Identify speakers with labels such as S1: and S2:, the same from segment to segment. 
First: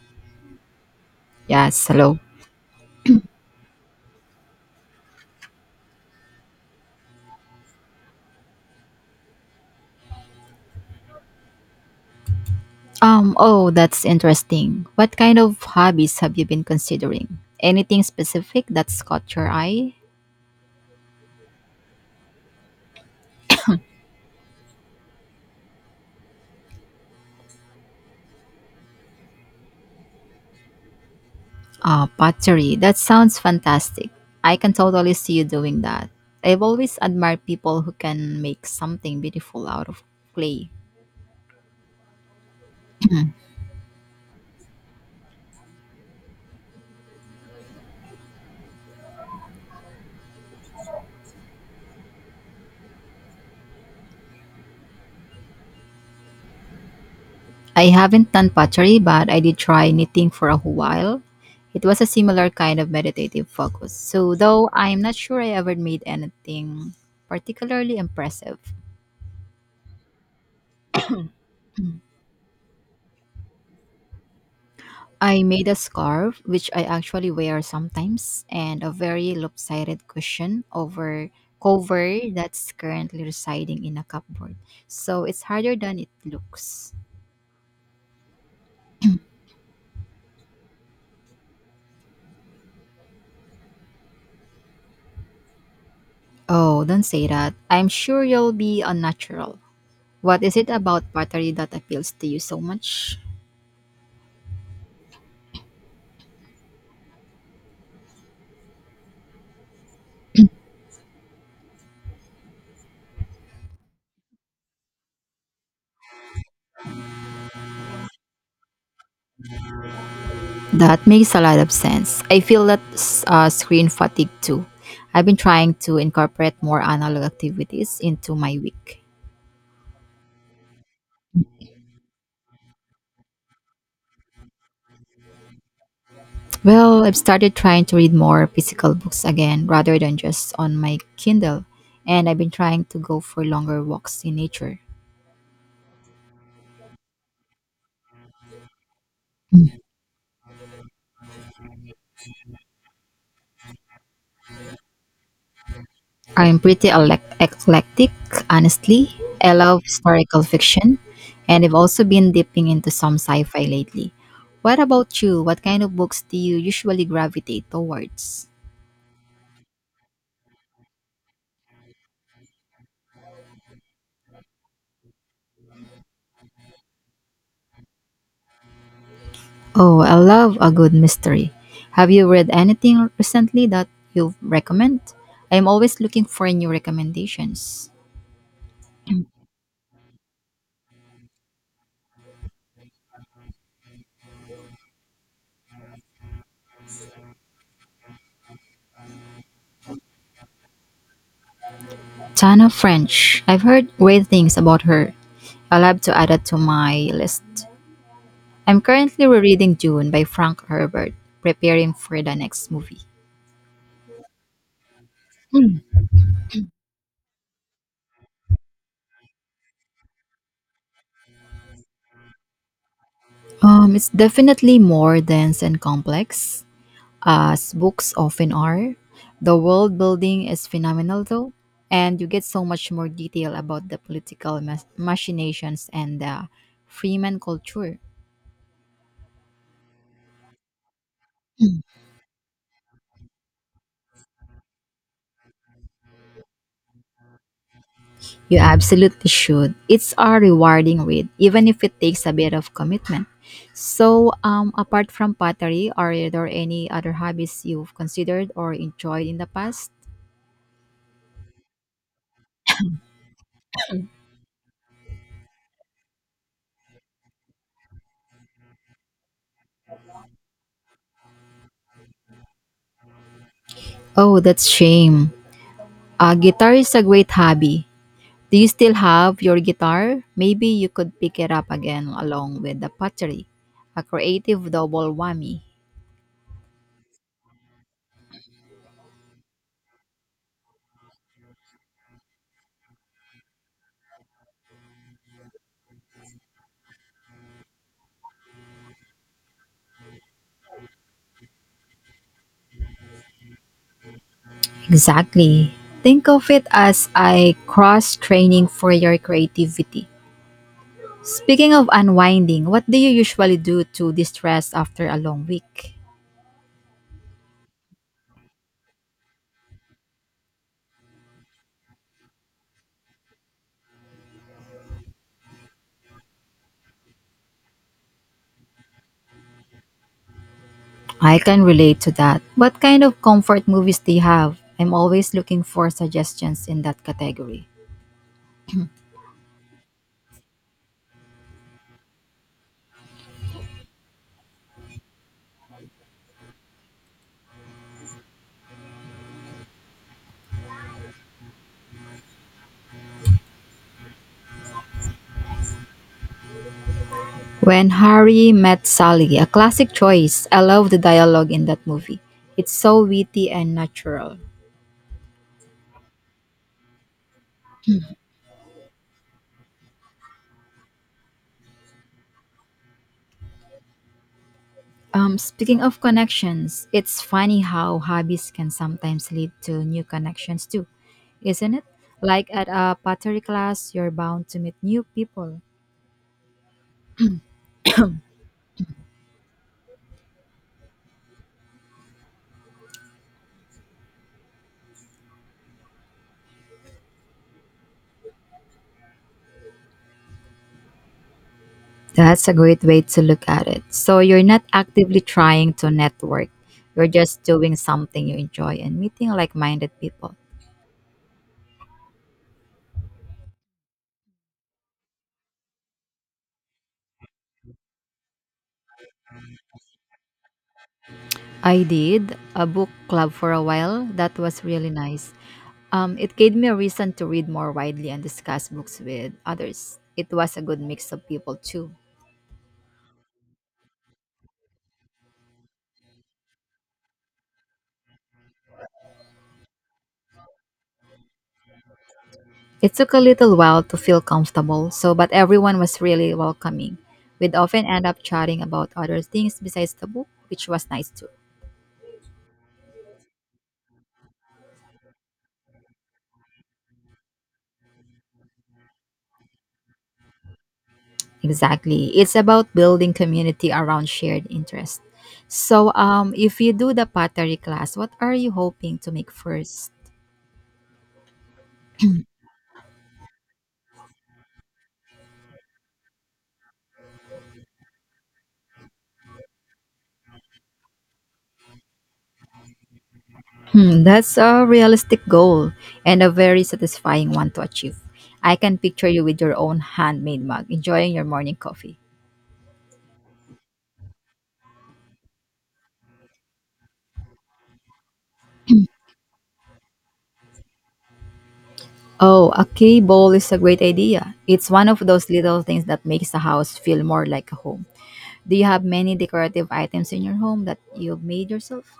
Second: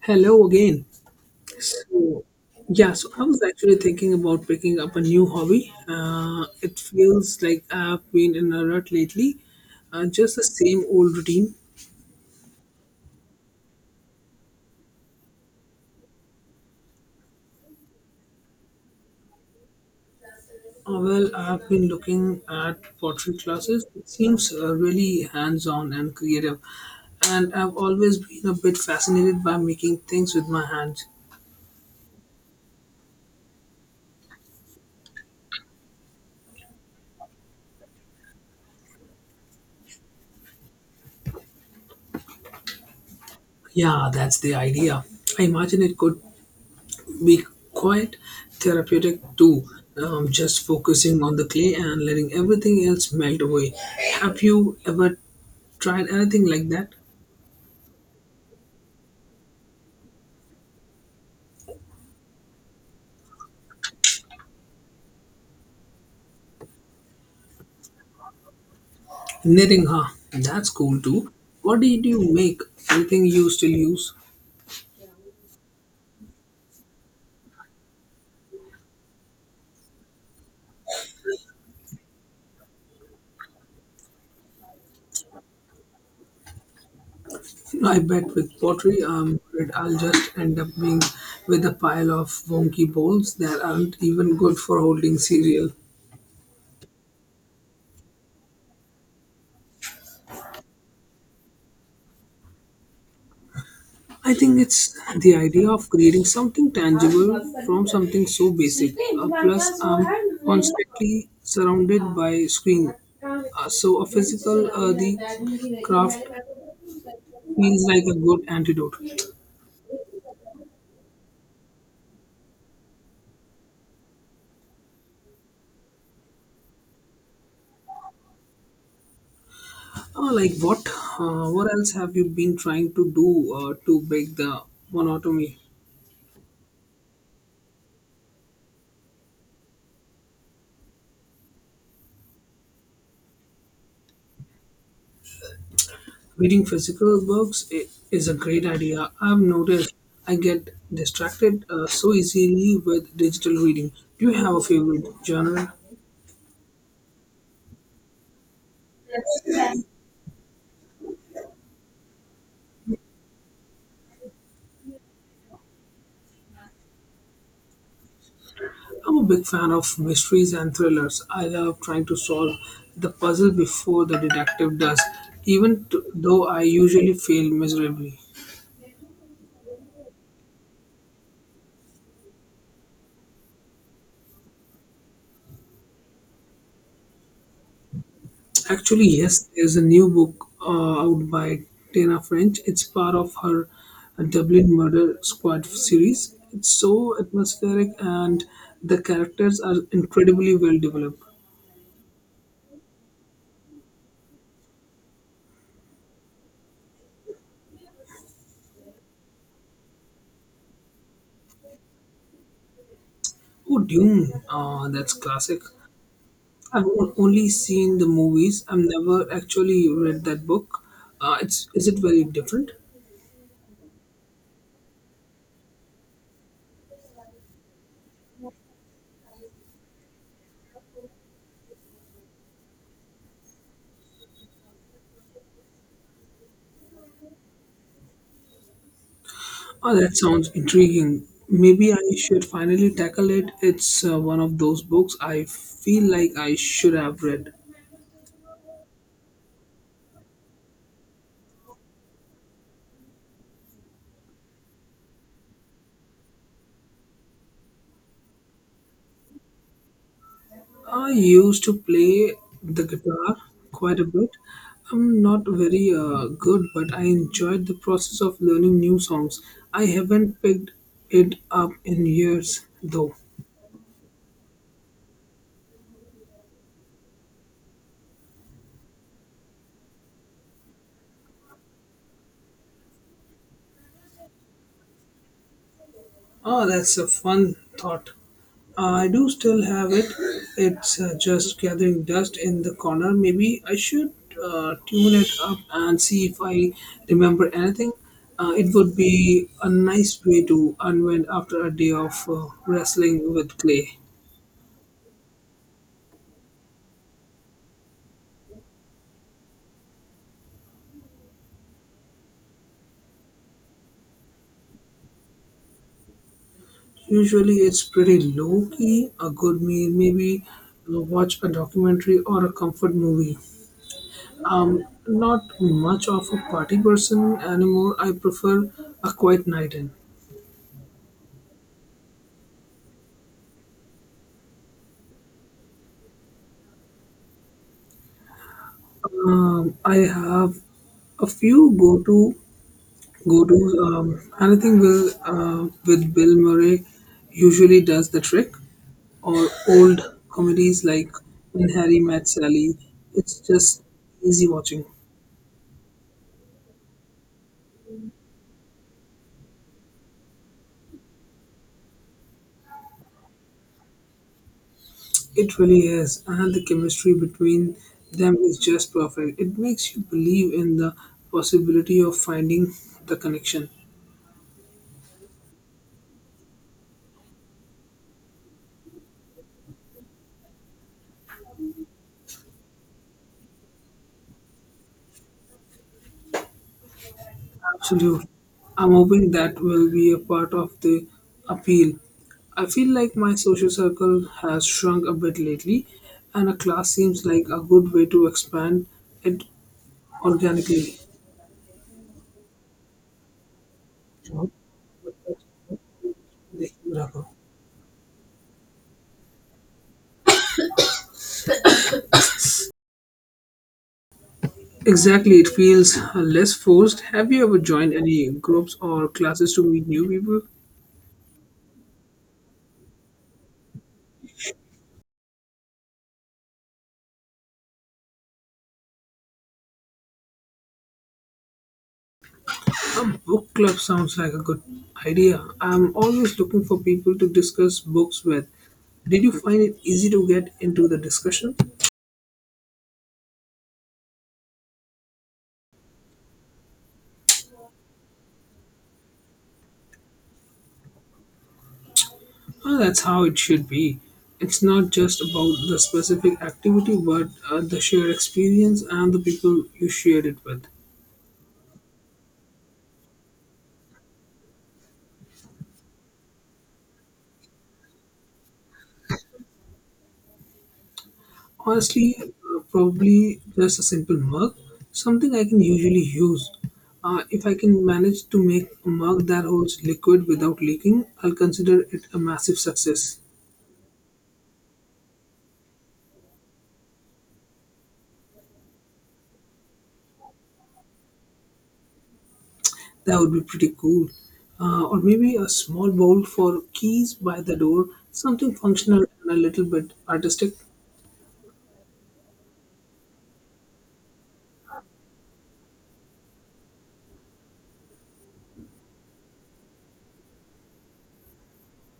S1: Hello again.
S2: Yes, hello.
S1: So, yeah, so I was actually thinking about picking up a new hobby. It feels like I've been in a rut lately, just the same old routine.
S2: Oh, that's interesting. What kind of hobbies have you been considering? Anything specific that's caught your eye?
S1: I've been looking at pottery classes. It seems really hands on and creative. And I've always been a bit fascinated by making things with my hands.
S2: Ah, pottery. That sounds fantastic. I can totally see you doing that. I've always admired people who can make something beautiful out of clay.
S1: Yeah, that's the idea. I imagine it could be quite therapeutic too. Just focusing on the clay and letting everything else melt away. Have you ever tried anything like that?
S2: I haven't done pottery, but I did try knitting for a while. It was a similar kind of meditative focus. So, though I'm not sure I ever made anything particularly impressive.
S1: Knitting, huh? That's cool too. What did you make? Anything you still use?
S2: I made a scarf, which I actually wear sometimes, and a very lopsided cushion over cover that's currently residing in a cupboard. So it's harder than it looks.
S1: I bet with pottery, I'll just end up being with a pile of wonky bowls that aren't even good for holding cereal.
S2: Oh, don't say that. I'm sure you'll be unnatural. What is it about pottery that appeals to you so much?
S1: I think it's the idea of creating something tangible from something so basic. Plus, I'm constantly surrounded by screen, so a physical the craft feels like a good antidote.
S2: That makes a lot of sense. I feel that screen fatigue too. I've been trying to incorporate more analog activities into my week.
S1: Like what? What else have you been trying to do to break the monotony?
S2: Well, I've started trying to read more physical books again rather than just on my Kindle, and I've been trying to go for longer walks in nature.
S1: Reading physical books is a great idea. I've noticed I get distracted so easily with digital reading. Do you have a favorite genre?
S2: I'm pretty eclectic, honestly. I love historical fiction, and I've also been dipping into some sci fi lately. What about you? What kind of books do you usually gravitate towards?
S1: I'm a big fan of mysteries and thrillers. I love trying to solve the puzzle before the detective does, even though I usually fail miserably.
S2: Oh, I love a good mystery. Have you read anything recently that you recommend? I'm always looking for new recommendations.
S1: Actually, yes, there's a new book out by Tana French. It's part of her Dublin Murder Squad series. It's so atmospheric and the characters are incredibly well developed.
S2: Tana French. I've heard great things about her. I'll have to add that to my list. I'm currently rereading Dune by Frank Herbert, preparing for the next movie.
S1: Oh, Dune, that's classic. I've only seen the movies. I've never actually read that book. It's Is it very different?
S2: It's definitely more dense and complex, as books often are. The world building is phenomenal, though, and you get so much more detail about the political machinations and the Freeman culture.
S1: Oh, that sounds intriguing. Maybe I should finally tackle it. It's one of those books I feel like I should have read.
S2: You absolutely should. It's a rewarding read, even if it takes a bit of commitment. So, apart from pottery, are there any other hobbies you've considered or enjoyed in the past?
S1: I used to play the guitar quite a bit. I'm not very good, but I enjoyed the process of learning new songs. I haven't picked it up in years, though.
S2: Oh, that's shame. Guitar is a great hobby. Do you still have your guitar? Maybe you could pick it up again along with the pottery. A creative double whammy.
S1: Oh, that's a fun thought. I do still have it. It's just gathering dust in the corner. Maybe I should tune it up and see if I remember anything. It would be a nice way to unwind after a day of wrestling with clay.
S2: Exactly. Think of it as a cross training for your creativity. Speaking of unwinding, what do you usually do to distress after a long week?
S1: Usually, it's pretty low key. A good meal, maybe watch a documentary or a comfort movie. Not much of a party person anymore. I prefer a quiet night in.
S2: I can relate to that. What kind of comfort movies do you have? I'm always looking for suggestions in that category.
S1: I have a few go-tos. Anything will with Bill Murray usually does the trick, or old comedies like When Harry Met Sally. It's just easy watching.
S2: When Harry Met Sally, a classic choice. I love the dialogue in that movie. It's so witty and natural.
S1: It really is, and the chemistry between them is just perfect. It makes you believe in the possibility of finding the connection.
S2: Speaking of connections, it's funny how hobbies can sometimes lead to new connections too, isn't it? Like at a pottery class, you're bound to meet new people.
S1: Absolutely. I'm hoping that will be a part of the appeal. I feel like my social circle has shrunk a bit lately, and a class seems like a good way to expand it organically.
S2: That's a great way to look at it. So you're not actively trying to network. You're just doing something you enjoy and meeting like minded people.
S1: Exactly, it feels less forced. Have you ever joined any groups or classes to meet new people?
S2: I did a book club for a while. That was really nice. It gave me a reason to read more widely and discuss books with others. It was a good mix of people too.
S1: A book club sounds like a good idea. I'm always looking for people to discuss books with. Did you find it easy to get into the discussion?
S2: It took a little while to feel comfortable, so but everyone was really welcoming. We'd often end up chatting about other things besides the book, which was nice too.
S1: Well, that's how it should be. It's not just about the specific activity, but the shared experience and the people you shared it with.
S2: Exactly. It's about building community around shared interests. So, if you do the pottery class, what are you hoping to make first?
S1: Honestly, probably just a simple mug, something I can usually use. If I can manage to make a mug that holds liquid without leaking, I'll consider it a massive success.
S2: Hmm, that's a realistic goal and a very satisfying one to achieve. I can picture you with your own handmade mug, enjoying your morning coffee.
S1: That would be pretty cool. Or maybe a small bowl for keys by the door, something functional and a little bit artistic.
S2: Oh, a key bowl is a great idea. It's one of those little things that makes a house feel more like a home. Do you have many decorative items in your home that you've made yourself?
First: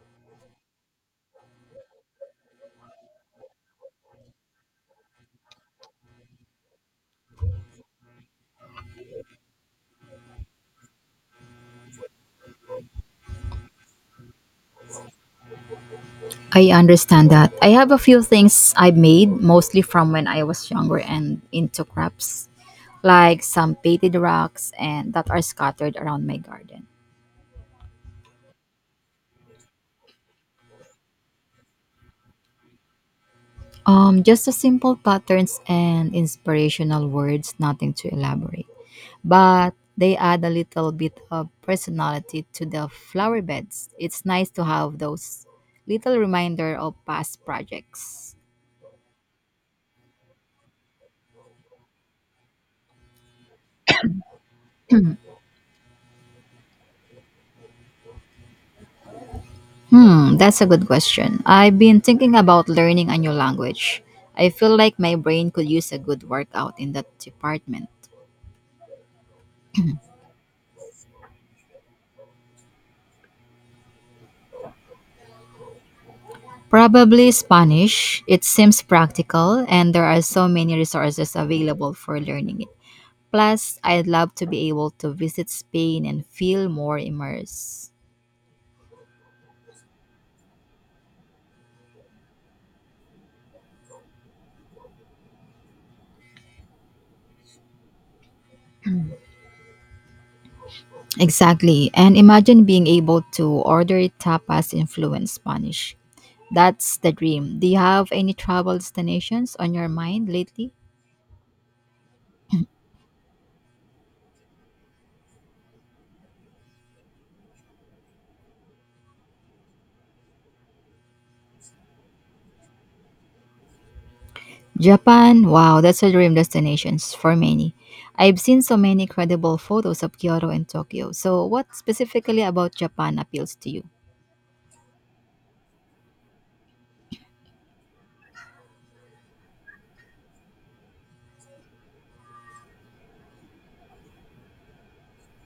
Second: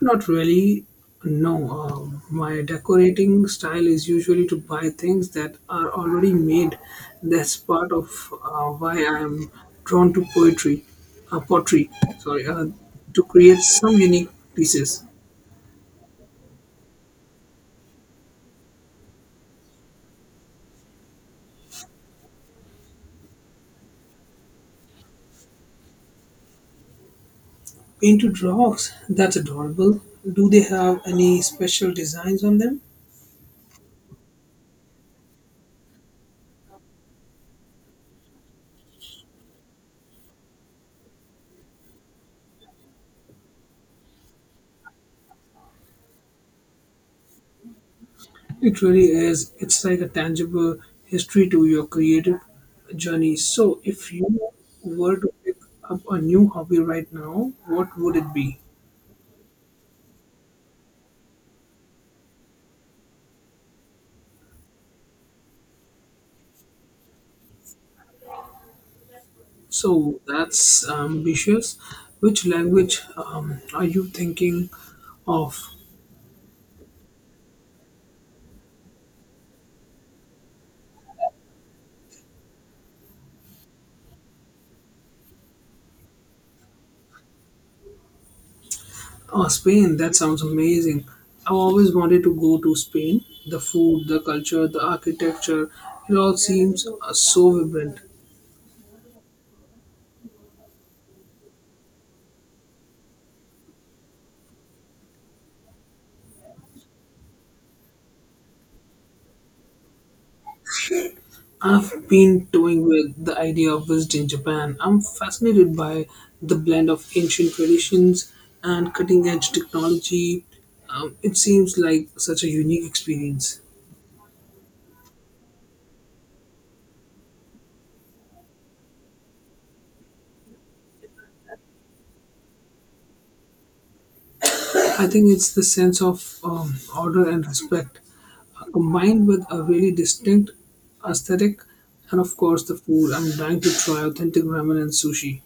S1: Not really. No, my decorating style is usually to buy things that are already made. That's part of why I am drawn to pottery. Sorry, to create some unique pieces.
S2: I understand that. I have a few things I made mostly from when I was younger and into crafts, like some painted rocks and that are scattered around my garden.
S1: Painted rocks. That's adorable. Do they have any special designs on them?
S2: Just the simple patterns and inspirational words, nothing to elaborate. But they add a little bit of personality to the flower beds. It's nice to have those little reminder of past projects.
S1: It really is. It's like a tangible history to your creative journey. So, if you were to pick up a new hobby right now, what would it be?
S2: Hmm, that's a good question. I've been thinking about learning a new language. I feel like my brain could use a good workout in that department.
S1: So, that's ambitious. Which language are you thinking of?
S2: Probably Spanish. It seems practical, and there are so many resources available for learning it. Plus, I'd love to be able to visit Spain and feel more immersed.
S1: Oh, Spain. That sounds amazing. I've always wanted to go to Spain. The food, the culture, the architecture, it all seems so vibrant.
S2: Exactly. And imagine being able to order tapas in fluent Spanish. That's the dream. Do you have any travel destinations on your mind lately?
S1: I've been toying with the idea of visiting Japan. I'm fascinated by the blend of ancient traditions and cutting edge technology. It seems like such a unique experience.
S2: Japan, wow, that's a dream destination for many. I've seen so many incredible photos of Kyoto and Tokyo. So, what specifically about Japan appeals to you?
S1: I think it's the sense of order and respect combined with a really distinct aesthetic and, of course, the food. I'm dying to try authentic ramen and sushi.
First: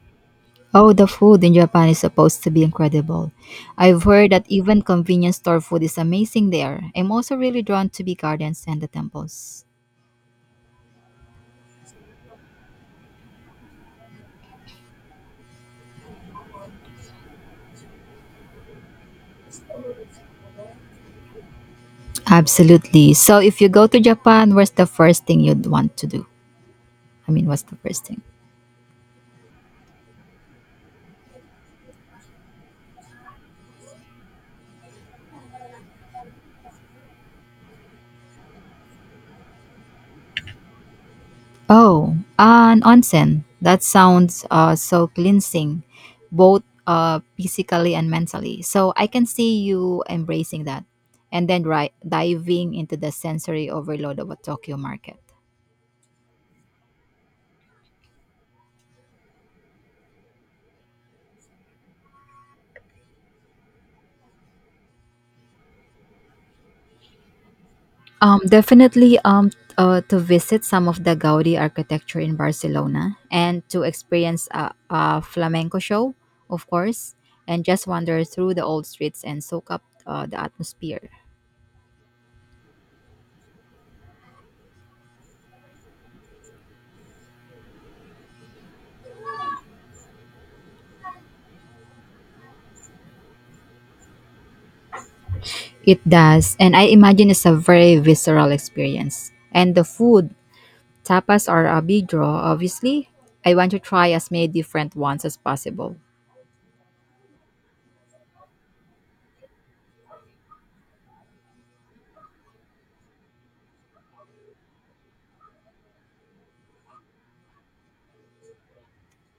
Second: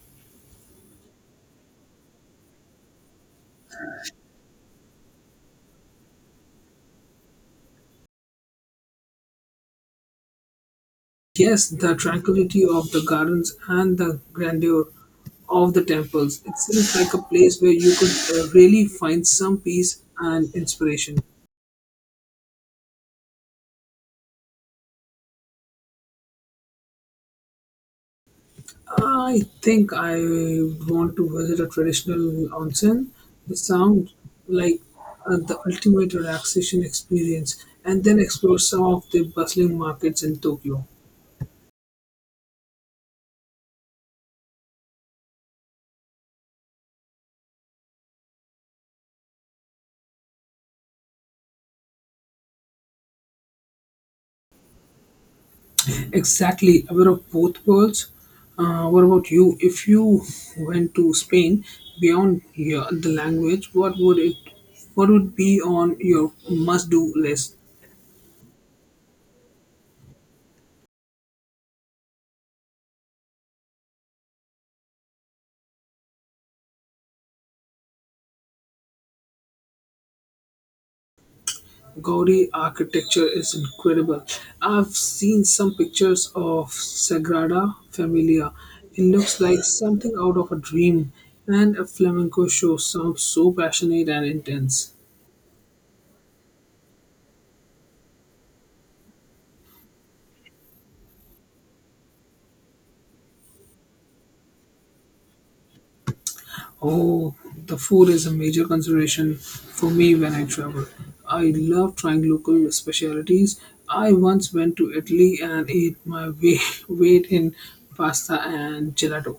S2: Oh, the food in Japan is supposed to be incredible. I've heard that even convenience store food is amazing there. I'm also really drawn to the gardens and the temples.
S1: Yes, the tranquility of the gardens and the grandeur of the temples. It seems like a place where you could really find some peace and inspiration.
S2: Absolutely. So, if you go to Japan, what's the first thing you'd want to do? I mean, what's the first thing?
S1: I think I want to visit a traditional onsen. It sounds like the ultimate relaxation experience, and then explore some of the bustling markets in Tokyo.
S2: Oh, an onsen. That sounds so cleansing, both physically and mentally. So I can see you embracing that and then right, diving into the sensory overload of a Tokyo market.
S1: Exactly, aware of both worlds. What about you? If you went to Spain beyond the language, what would it? What would be on your must-do list?
S2: Definitely to visit some of the Gaudi architecture in Barcelona and to experience a flamenco show, of course, and just wander through the old streets and soak up the atmosphere.
S1: Gaudi architecture is incredible. I've seen some pictures of Sagrada Familia. It looks like something out of a dream, and a flamenco show sounds so passionate and intense.
S2: It does, and I imagine it's a very visceral experience. And the food, tapas are a big draw, obviously. I want to try as many different ones as possible.
S1: Oh, the food is a major consideration for me when I travel. I love trying local specialties. I once went to Italy and ate my way, weight in pasta and gelato.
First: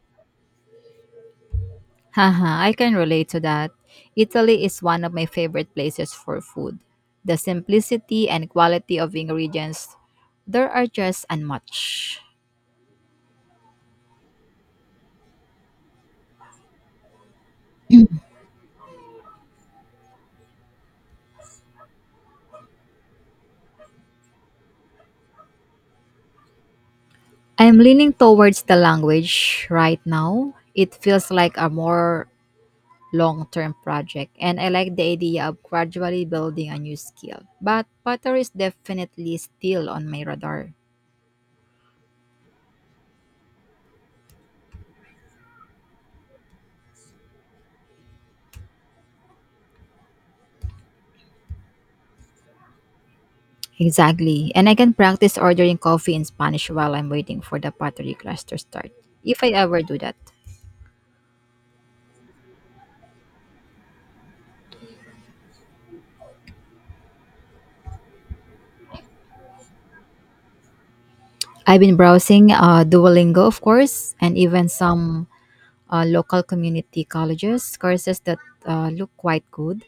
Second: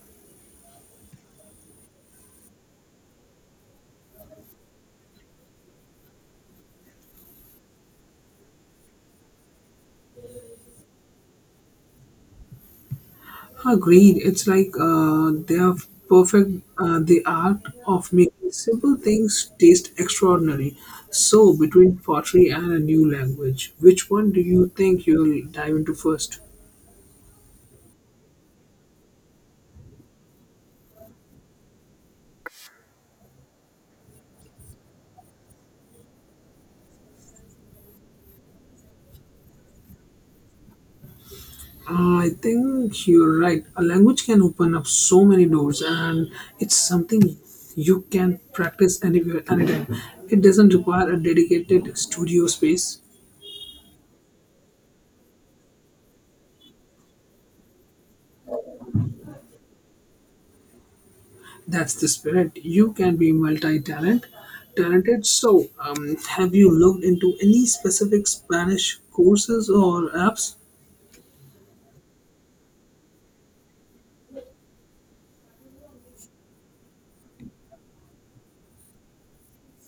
S2: Haha, I can relate to that. Italy is one of my favorite places for food. The simplicity and quality of ingredients there are just unmatched.
S1: Agreed. It's like they are perfect. The art of making simple things taste extraordinary. So, between pottery and a new language, which one do you think you'll dive into first?
S2: I'm leaning towards the language right now. It feels like a more long-term project and I like the idea of gradually building a new skill. But pottery is definitely still on my radar.
S1: I think you're right. A language can open up so many doors, and it's something you can practice anywhere, anytime. It doesn't require a dedicated studio space.
S2: Exactly. And I can practice ordering coffee in Spanish while I'm waiting for the pottery class to start. If I ever do that.
S1: That's the spirit. You can be talented. So, have you looked into any specific Spanish courses or apps?
S2: I've been browsing Duolingo, of course, and even some local community colleges courses that look quite good.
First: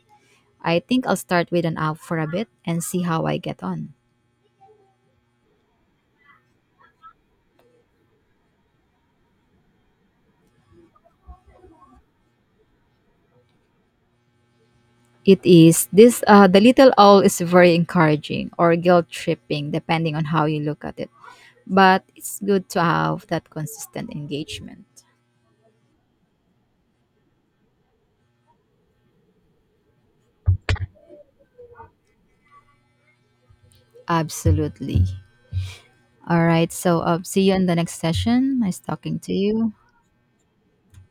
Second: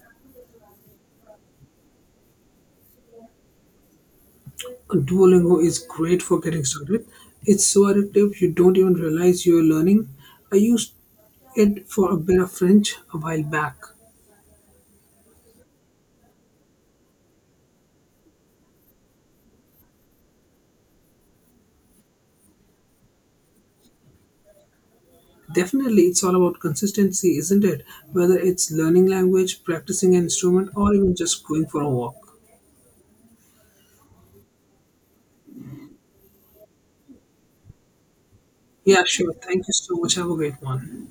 S2: I think I'll start with an app for a bit and see how I get on.
S1: Duolingo is great for getting started. It's so addictive you don't even realize you're learning. I used it for a bit of French a while back.
S2: It is. This the little owl is very encouraging or guilt tripping, depending on how you look at it. But it's good to have that consistent engagement.
S1: Definitely, it's all about consistency, isn't it? Whether it's learning language, practicing an instrument, or even just going for a walk.
S2: Absolutely. All right. So see you in the next session. Nice
S1: Yeah,
S2: talking
S1: sure.
S2: to
S1: Thank you
S2: you.
S1: so much. Have a great one.